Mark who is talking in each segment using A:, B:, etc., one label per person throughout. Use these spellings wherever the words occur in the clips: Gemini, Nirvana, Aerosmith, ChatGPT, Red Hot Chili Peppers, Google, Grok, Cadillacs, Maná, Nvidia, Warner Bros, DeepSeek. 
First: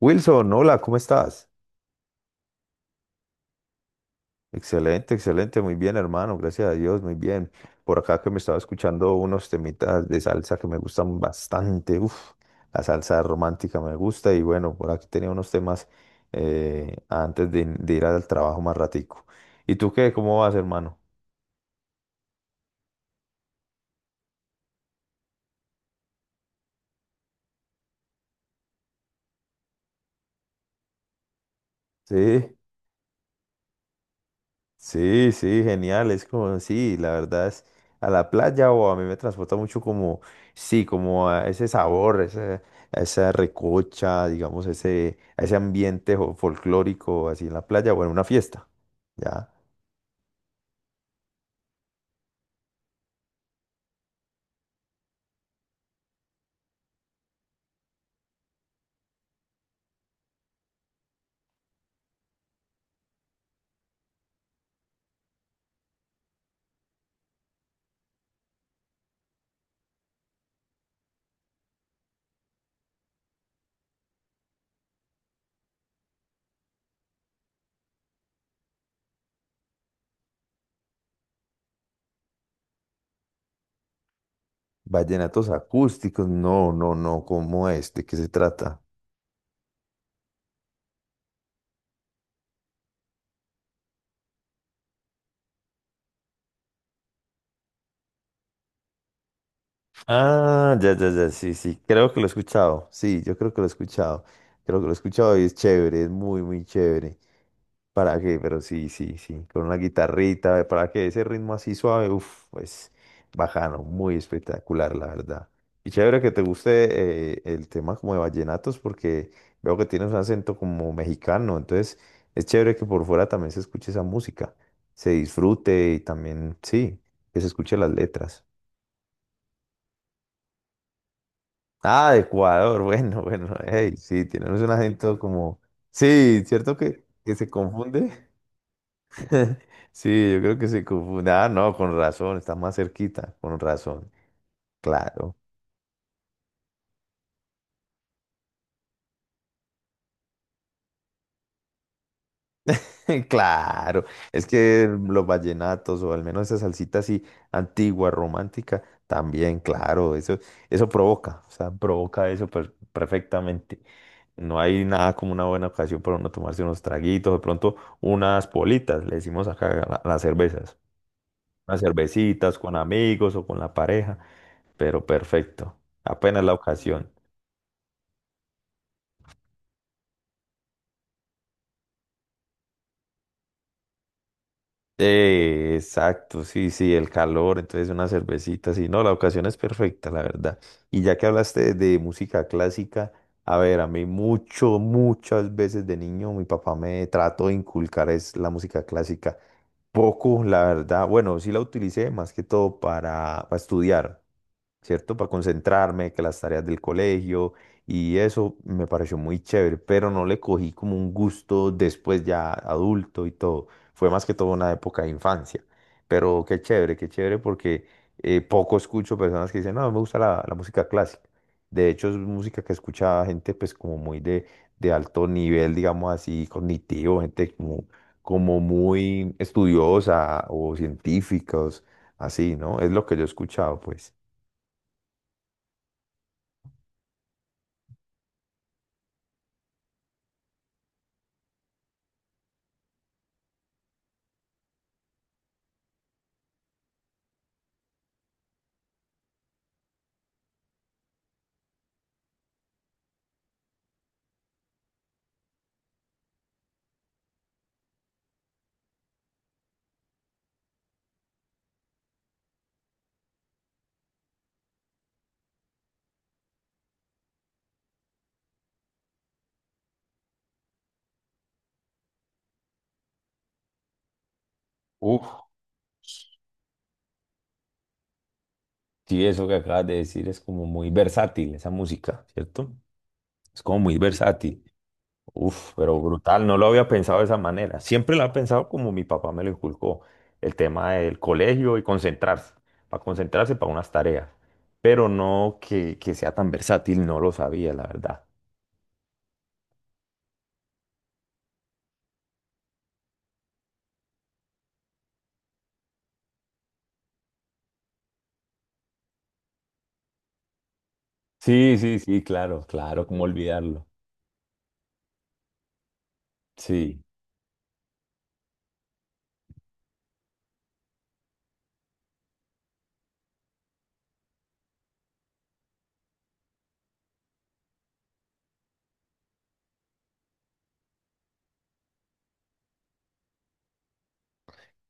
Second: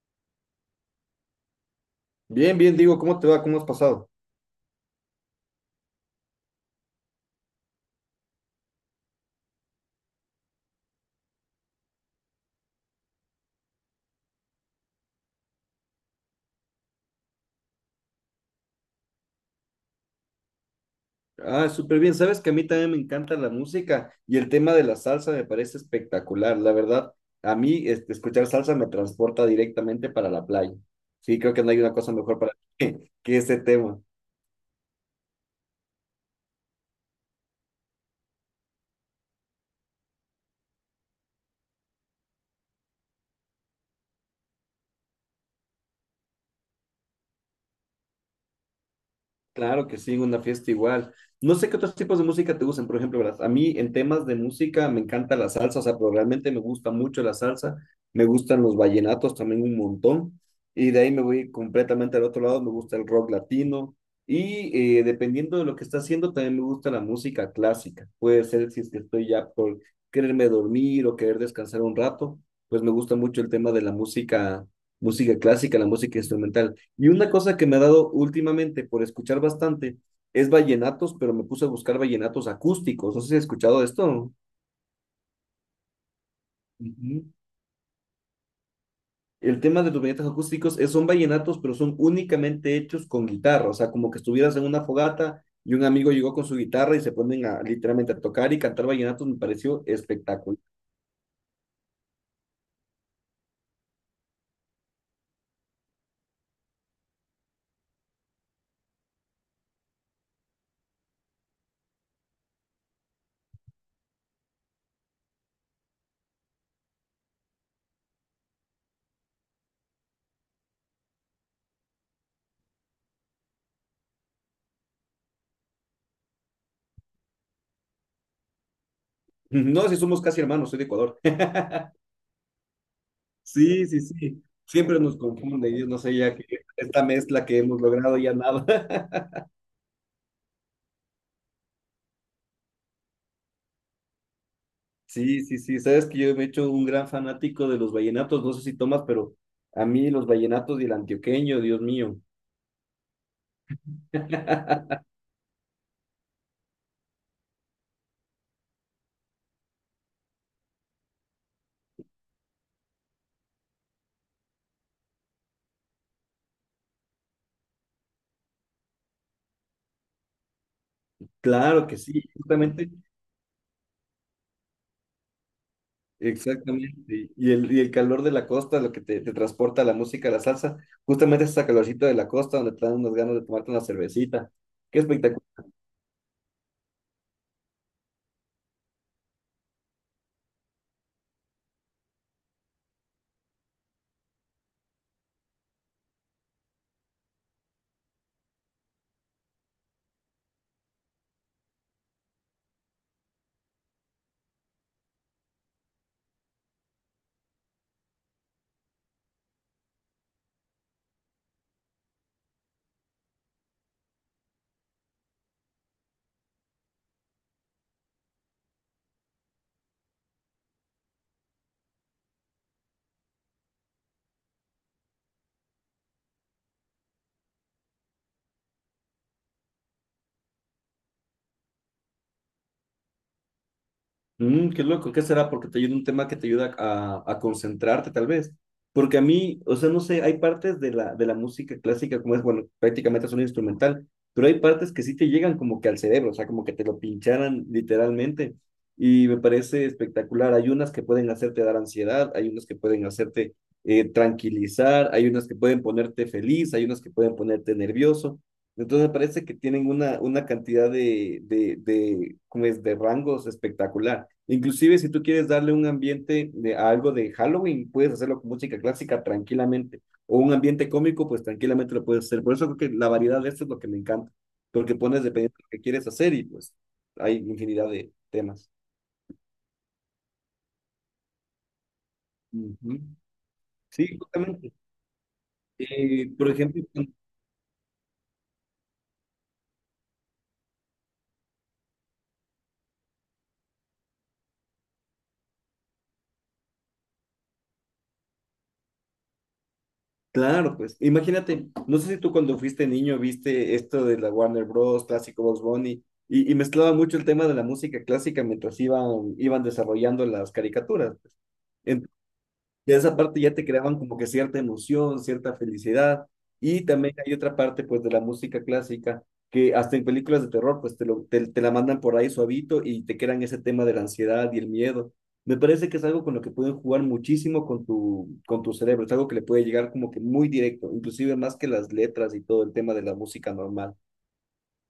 A: Wilson, hola, ¿cómo estás?
B: Bien, bien, digo, ¿cómo te va? ¿Cómo has pasado?
A: Excelente, excelente, muy bien, hermano, gracias a Dios, muy bien. Por acá que me estaba escuchando unos temitas de salsa que me gustan bastante, uf, la salsa romántica me gusta y bueno, por aquí tenía unos temas antes de ir al trabajo más ratico. ¿Y tú qué? ¿Cómo vas, hermano?
B: Ah, súper bien. Sabes que a mí también me encanta la música y el tema de la salsa me parece espectacular. La verdad, a mí escuchar salsa me transporta directamente para la playa. Sí, creo que no hay una cosa mejor para
A: Sí.
B: mí que ese tema.
A: Sí, sí, genial, es como, sí, la verdad es, a la playa o a mí me transporta mucho como, sí, como a ese sabor, a esa recocha, digamos, ese, a ese ambiente folclórico así en la playa o en una fiesta, ¿ya?
B: Claro que sí, una fiesta igual. No sé qué otros tipos de música te gustan, por ejemplo, ¿verdad? A mí en temas de música me encanta la salsa, o sea, pero realmente me gusta mucho la salsa, me gustan los vallenatos también un montón, y de ahí me voy completamente al otro lado, me gusta el rock latino, y dependiendo de lo que está haciendo, también me gusta la música clásica. Puede ser si es que estoy ya por quererme dormir o querer descansar un rato, pues me gusta mucho el tema de la música, música clásica, la música instrumental. Y una cosa que me ha dado últimamente por escuchar bastante es vallenatos, pero me puse a buscar vallenatos acústicos. No sé si has escuchado de esto.
A: Vallenatos acústicos, no, no, no,
B: Ujú.
A: ¿cómo es? ¿De qué se trata?
B: El tema de los vallenatos acústicos es, son vallenatos, pero son únicamente hechos con guitarra. O sea, como que estuvieras en una fogata y un amigo llegó con su guitarra y se ponen a, literalmente a tocar y cantar vallenatos. Me pareció espectacular.
A: Ah, ya, ya, ya, sí, sí, creo que lo he escuchado, sí, yo creo que lo he escuchado, creo que lo he escuchado y es chévere, es muy, muy chévere. ¿Para qué? Pero sí, sí, sí, con una guitarrita, ¿para que ese ritmo así suave, uff, pues bajano, muy espectacular, la verdad. Y chévere que te guste el tema como de vallenatos, porque veo que tienes un acento como mexicano, entonces es chévere que por fuera también se escuche esa música, se disfrute y también, sí, que se escuche las letras.
B: No, si somos casi hermanos, soy de Ecuador.
A: Ah, de Ecuador, bueno, bueno,
B: Sí,
A: hey,
B: sí,
A: sí,
B: sí.
A: tenemos un
B: Siempre nos
A: acento como,
B: confunde, y yo no sé ya
A: sí,
B: que
A: ¿cierto
B: esta
A: que
B: mezcla
A: se
B: que hemos
A: confunde?
B: logrado ya nada.
A: Sí, yo creo que se confunde. Ah, no, con razón, está más cerquita, con razón. Claro,
B: Sí, sí, sí. Sabes que yo me he hecho un gran fanático de los vallenatos. No sé si tomas, pero a mí los vallenatos y el antioqueño, Dios mío.
A: claro. Es que los vallenatos, o al menos esa salsita así antigua, romántica, también, claro, eso provoca, o sea, provoca eso perfectamente. No hay nada como una buena ocasión para uno tomarse unos traguitos, de pronto unas politas, le decimos acá a a las cervezas, unas
B: Claro que sí,
A: cervecitas con
B: justamente,
A: amigos o con la pareja, pero perfecto, apenas la ocasión.
B: exactamente. Y el calor de la costa, lo que te transporta la música, la salsa, justamente es esa calorcita de la costa donde te dan unas ganas de tomarte una cervecita. Qué espectacular.
A: Exacto, sí, sí, el calor, entonces una cervecita, sí, no, la ocasión es perfecta, la verdad. Y ya que hablaste de música clásica, a ver, a mí mucho, muchas veces de niño mi papá me trató de inculcar es la música clásica. Poco, la verdad, bueno, sí la utilicé más que todo para estudiar. ¿Cierto? Para concentrarme, que las tareas del colegio y eso me pareció muy chévere, pero no le cogí como un gusto después ya adulto y todo. Fue más que todo una época de infancia, pero qué chévere porque poco escucho personas que dicen, no, me gusta la música clásica. De hecho, es música que escucha gente pues como muy de alto nivel, digamos así, cognitivo, gente como, como muy estudiosa o científicos, así, ¿no? Es lo que yo he escuchado, pues.
B: Mm, qué loco, ¿qué será? Porque te ayuda un tema que te ayuda a concentrarte, tal vez. Porque a mí, o sea, no sé, hay partes de de la música clásica, como es, bueno, prácticamente es un instrumental, pero hay partes que sí te llegan como que al cerebro, o sea, como que te lo pincharan literalmente. Y me parece espectacular. Hay unas que pueden hacerte dar ansiedad, hay unas que pueden hacerte tranquilizar, hay unas que pueden ponerte feliz, hay unas que pueden ponerte nervioso. Entonces me parece que tienen una cantidad ¿cómo es? De rangos espectacular. Inclusive si tú quieres darle un ambiente de a algo de Halloween, puedes hacerlo con música clásica tranquilamente. O un ambiente cómico, pues tranquilamente lo puedes hacer. Por eso creo que la variedad de esto es lo que me encanta, porque pones
A: Uf,
B: dependiendo de lo que quieres hacer y pues hay infinidad de temas.
A: sí, eso que acabas de decir es como muy versátil, esa música, ¿cierto?
B: Ujú.
A: Es como muy
B: Sí,
A: versátil.
B: justamente.
A: Uf, pero brutal,
B: Por
A: no lo
B: ejemplo,
A: había
B: bueno,
A: pensado de esa manera. Siempre lo había pensado como mi papá me lo inculcó, el tema del colegio y concentrarse, para concentrarse para unas tareas, pero no que sea tan versátil, no lo sabía, la verdad.
B: claro, pues imagínate, no sé si tú cuando fuiste niño viste esto de la Warner Bros. Clásico Box Bunny y mezclaba mucho el tema de la música clásica mientras iban desarrollando las caricaturas. Pues
A: Sí, sí, sí, claro,
B: ya
A: claro,
B: esa
A: cómo
B: parte ya te
A: olvidarlo.
B: creaban como que cierta emoción, cierta felicidad. Y
A: Sí.
B: también hay otra parte pues de la música clásica que hasta en películas de terror pues te la mandan por ahí suavito y te crean ese tema de la ansiedad y el miedo. Me parece que es algo con lo que pueden jugar muchísimo con con tu cerebro, es algo que le puede llegar como que muy directo, inclusive más que las letras y todo el tema de la música normal.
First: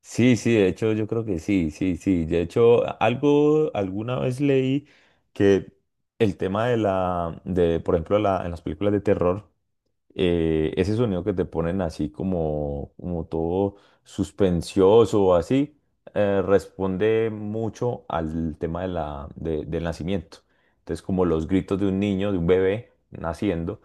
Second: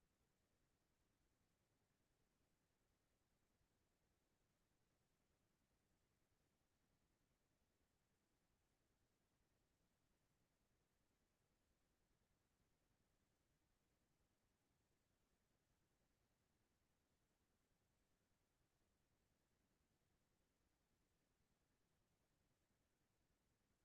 A: Sí, sí, de hecho yo creo que sí, sí, sí. De hecho, algo, alguna vez leí que el tema de por ejemplo, la, en las películas de terror, ese sonido que te ponen así como, como todo suspensioso o así, responde mucho al tema de del nacimiento. Entonces, como los gritos de un niño, de un bebé naciendo,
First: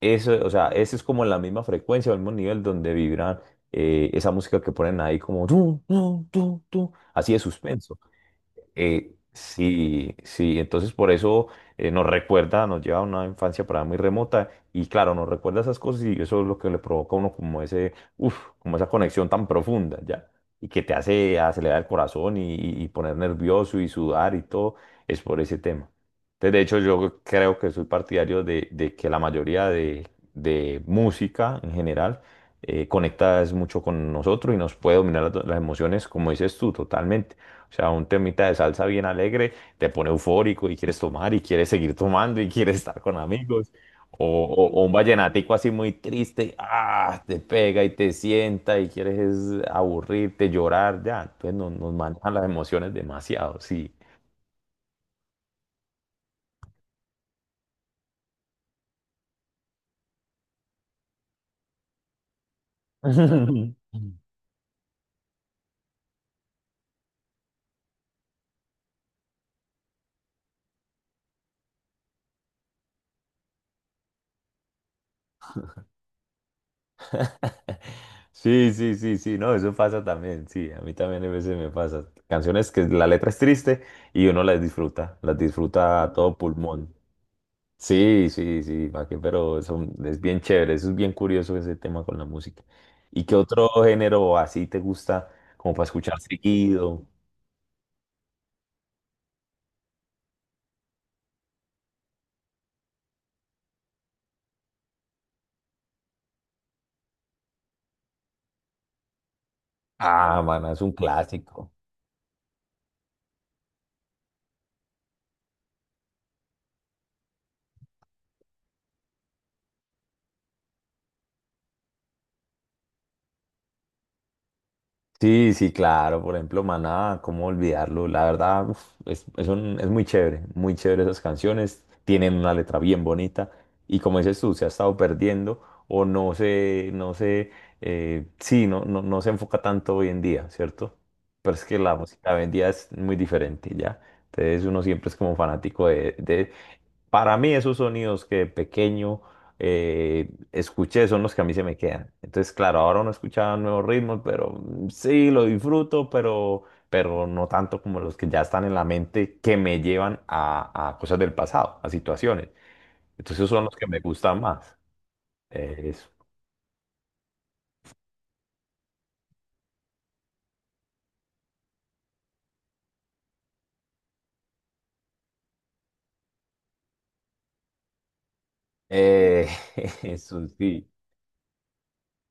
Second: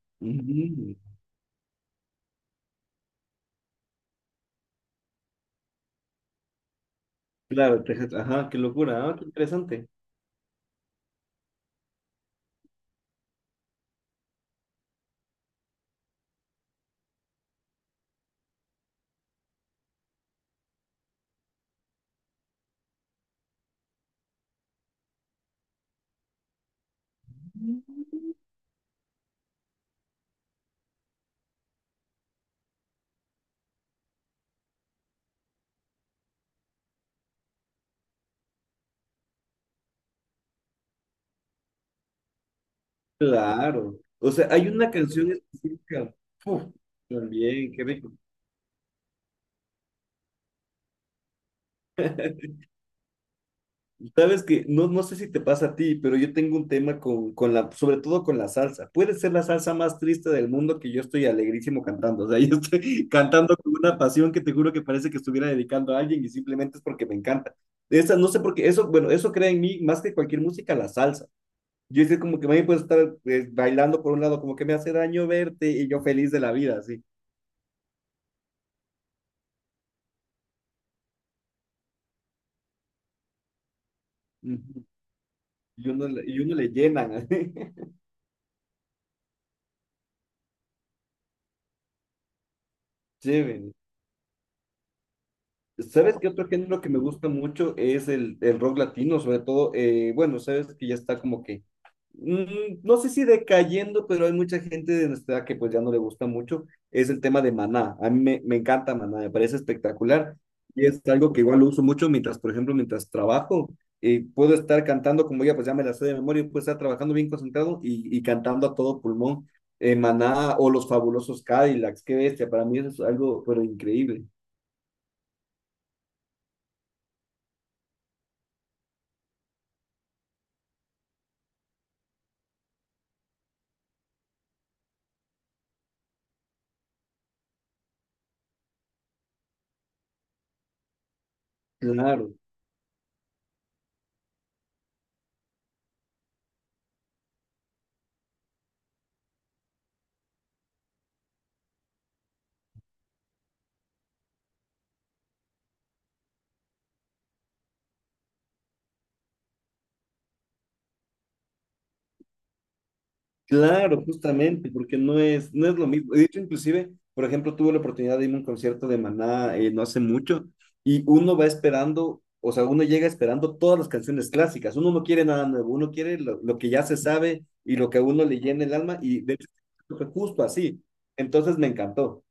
A: eso, o sea, esa
B: Ujú.
A: es como la misma frecuencia, el mismo nivel donde vibran esa música que ponen ahí como tú, así de
B: Claro,
A: suspenso.
B: ajá, qué locura, ah, qué interesante.
A: Sí, sí, entonces por eso nos recuerda, nos lleva a una infancia para muy remota y claro, nos recuerda esas cosas y eso es lo que le provoca a uno como ese, uff, como esa conexión tan profunda, ¿ya? Y que te hace acelerar el corazón y poner nervioso y sudar y todo, es por ese tema. Entonces, de hecho, yo creo que soy partidario de que la mayoría de música en general conecta es mucho con nosotros y nos puede dominar las emociones, como dices tú, totalmente. O sea, un temita de salsa bien alegre te pone eufórico y quieres tomar y quieres seguir tomando y quieres estar con amigos.
B: Claro. O sea, hay
A: O
B: una
A: un
B: canción
A: vallenatico así muy
B: específica.
A: triste,
B: Uf,
A: ah, te
B: también,
A: pega
B: qué
A: y te
B: rico.
A: sienta y quieres es aburrirte, llorar, ya. Entonces nos manejan las emociones demasiado, sí.
B: Sabes que no, no sé si te pasa a ti, pero yo tengo un tema con la, sobre todo con la salsa. Puede ser la salsa más triste del mundo que yo estoy alegrísimo cantando. O sea, yo estoy cantando con una pasión que te juro que parece que estuviera dedicando a alguien y simplemente es porque me encanta. Esa, no sé por qué, eso, bueno, eso crea en mí más que cualquier música, la salsa. Yo es que como que me puedo estar bailando por un lado, como que me hace daño verte y yo feliz de la vida, así.
A: Sí, sí, sí, sí, no, eso pasa también, sí, a mí también a veces me pasa. Canciones que la letra es triste y uno
B: Ujú.
A: las
B: Y
A: disfruta a todo
B: y uno le
A: pulmón.
B: llenan.
A: Sí, sí, sí, pa' qué, pero es bien chévere, eso es bien curioso ese tema con la música. ¿Y qué otro
B: Chévere.
A: género así te gusta como para
B: ¿Sabes
A: escuchar
B: qué otro género que me
A: seguido?
B: gusta mucho es el rock latino, sobre todo, bueno, sabes que ya está como que, no sé si decayendo, pero hay mucha gente de nuestra edad que pues ya no le gusta mucho, es el tema de Maná. A mí me encanta Maná, me parece espectacular
A: Ah, man, es
B: y
A: un
B: es algo que igual lo
A: clásico.
B: uso mucho mientras, por ejemplo, mientras trabajo, puedo estar cantando como ya pues ya me la sé de memoria, puedo estar trabajando bien concentrado y cantando a todo pulmón. Maná o los fabulosos Cadillacs, qué bestia, para mí eso es algo pero increíble.
A: Sí, sí, claro, por ejemplo, Maná, cómo olvidarlo, la verdad, uf, es, es muy chévere esas canciones, tienen una letra bien bonita y como dices tú, se ha estado perdiendo o sí, no, no, no se enfoca tanto hoy en día, ¿cierto? Pero es que la música
B: Claro.
A: hoy en día es muy diferente, ¿ya? Entonces uno siempre es como fanático de para mí esos sonidos que de pequeño escuché son los que a mí se me quedan. Entonces, claro, ahora uno escucha nuevos ritmos, pero mm, sí, lo disfruto, pero no tanto como los que ya están en la mente que me llevan a cosas del pasado, a situaciones. Entonces, esos son los que me
B: Claro,
A: gustan
B: justamente,
A: más.
B: porque no es lo
A: Eso.
B: mismo. De hecho, inclusive, por ejemplo, tuve la oportunidad de irme a un concierto de Maná no hace mucho y uno va esperando, o sea, uno llega esperando todas las canciones clásicas. Uno no quiere nada nuevo, uno quiere lo que ya se sabe y lo que a uno le llena el alma y de
A: Eh,
B: hecho fue justo
A: eso
B: así.
A: sí.
B: Entonces me encantó.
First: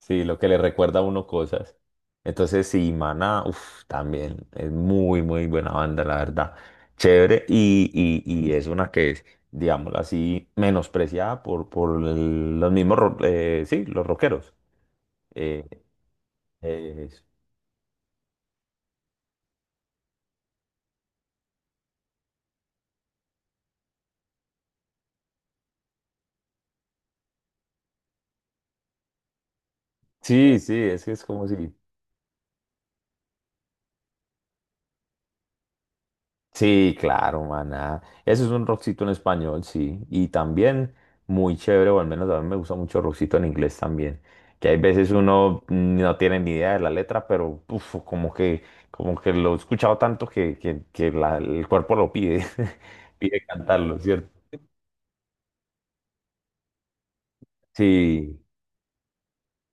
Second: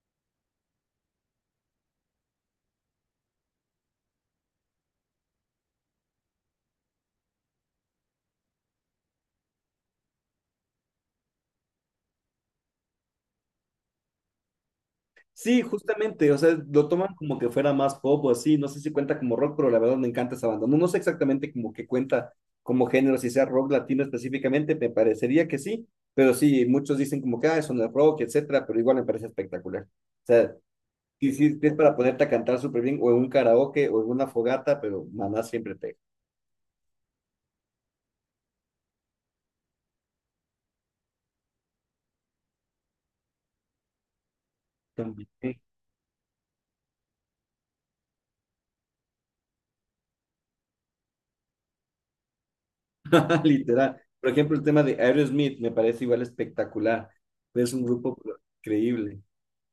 A: Sí, lo que le recuerda a uno cosas. Entonces, sí, Maná, uf, también es muy, muy buena banda, la verdad. Chévere, y es una que es, digámoslo así, menospreciada por los mismos, sí, los rockeros.
B: Sí,
A: Eh,
B: justamente, o sea, lo
A: eh,
B: toman como que fuera más pop o así, no sé si cuenta como rock, pero la verdad me encanta esa banda. No, no sé exactamente como que cuenta como género, si sea rock latino específicamente, me parecería que sí, pero sí, muchos dicen como que, ah, eso no es rock, etcétera, pero igual me parece espectacular. O sea,
A: sí, sí, es que es
B: y
A: como si
B: si es para ponerte a cantar súper bien, o en un karaoke, o en una fogata, pero maná siempre te...
A: sí, claro, maná. Ese es un rockcito en español, sí. Y también muy chévere, o al menos a mí me gusta mucho el rockcito en inglés también. Que hay veces
B: También.
A: uno no tiene ni idea de la letra, pero uf, como que lo he escuchado tanto que el cuerpo lo pide, pide cantarlo,
B: Literal.
A: ¿cierto?
B: Por ejemplo, el tema de Aerosmith me parece igual espectacular, es un grupo
A: Sí.
B: increíble.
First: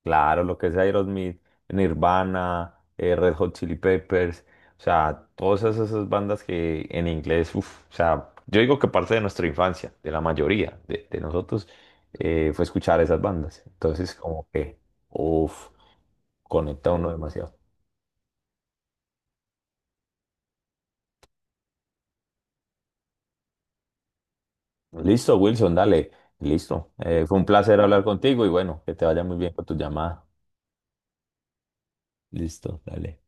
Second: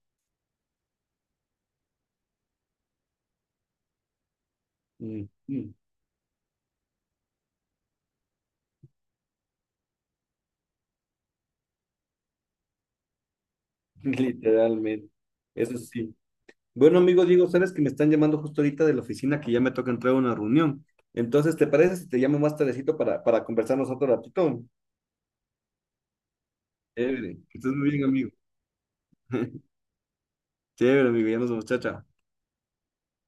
A: Claro, lo que es Aerosmith, Nirvana, Red Hot Chili Peppers, o sea,
B: Mm,
A: todas
B: mm.
A: esas, esas bandas que en inglés, uf, o sea, yo digo que parte de nuestra infancia, de la mayoría de nosotros, fue escuchar esas bandas. Entonces, como que,
B: Literalmente,
A: uff,
B: eso sí.
A: conecta
B: Bueno,
A: uno
B: amigo Diego,
A: demasiado.
B: sabes que me están llamando justo ahorita de la oficina que ya me toca entrar a una reunión. Entonces, ¿te parece si te llamo más tardecito para conversarnos otro ratito?
A: Listo, Wilson, dale, listo. Fue
B: Chévere,
A: un
B: que estés
A: placer
B: muy
A: hablar
B: bien, amigo.
A: contigo y bueno, que te vaya muy bien con tu llamada.
B: Chévere, amigo, ya nos vemos, chao, chao.
A: Listo, dale.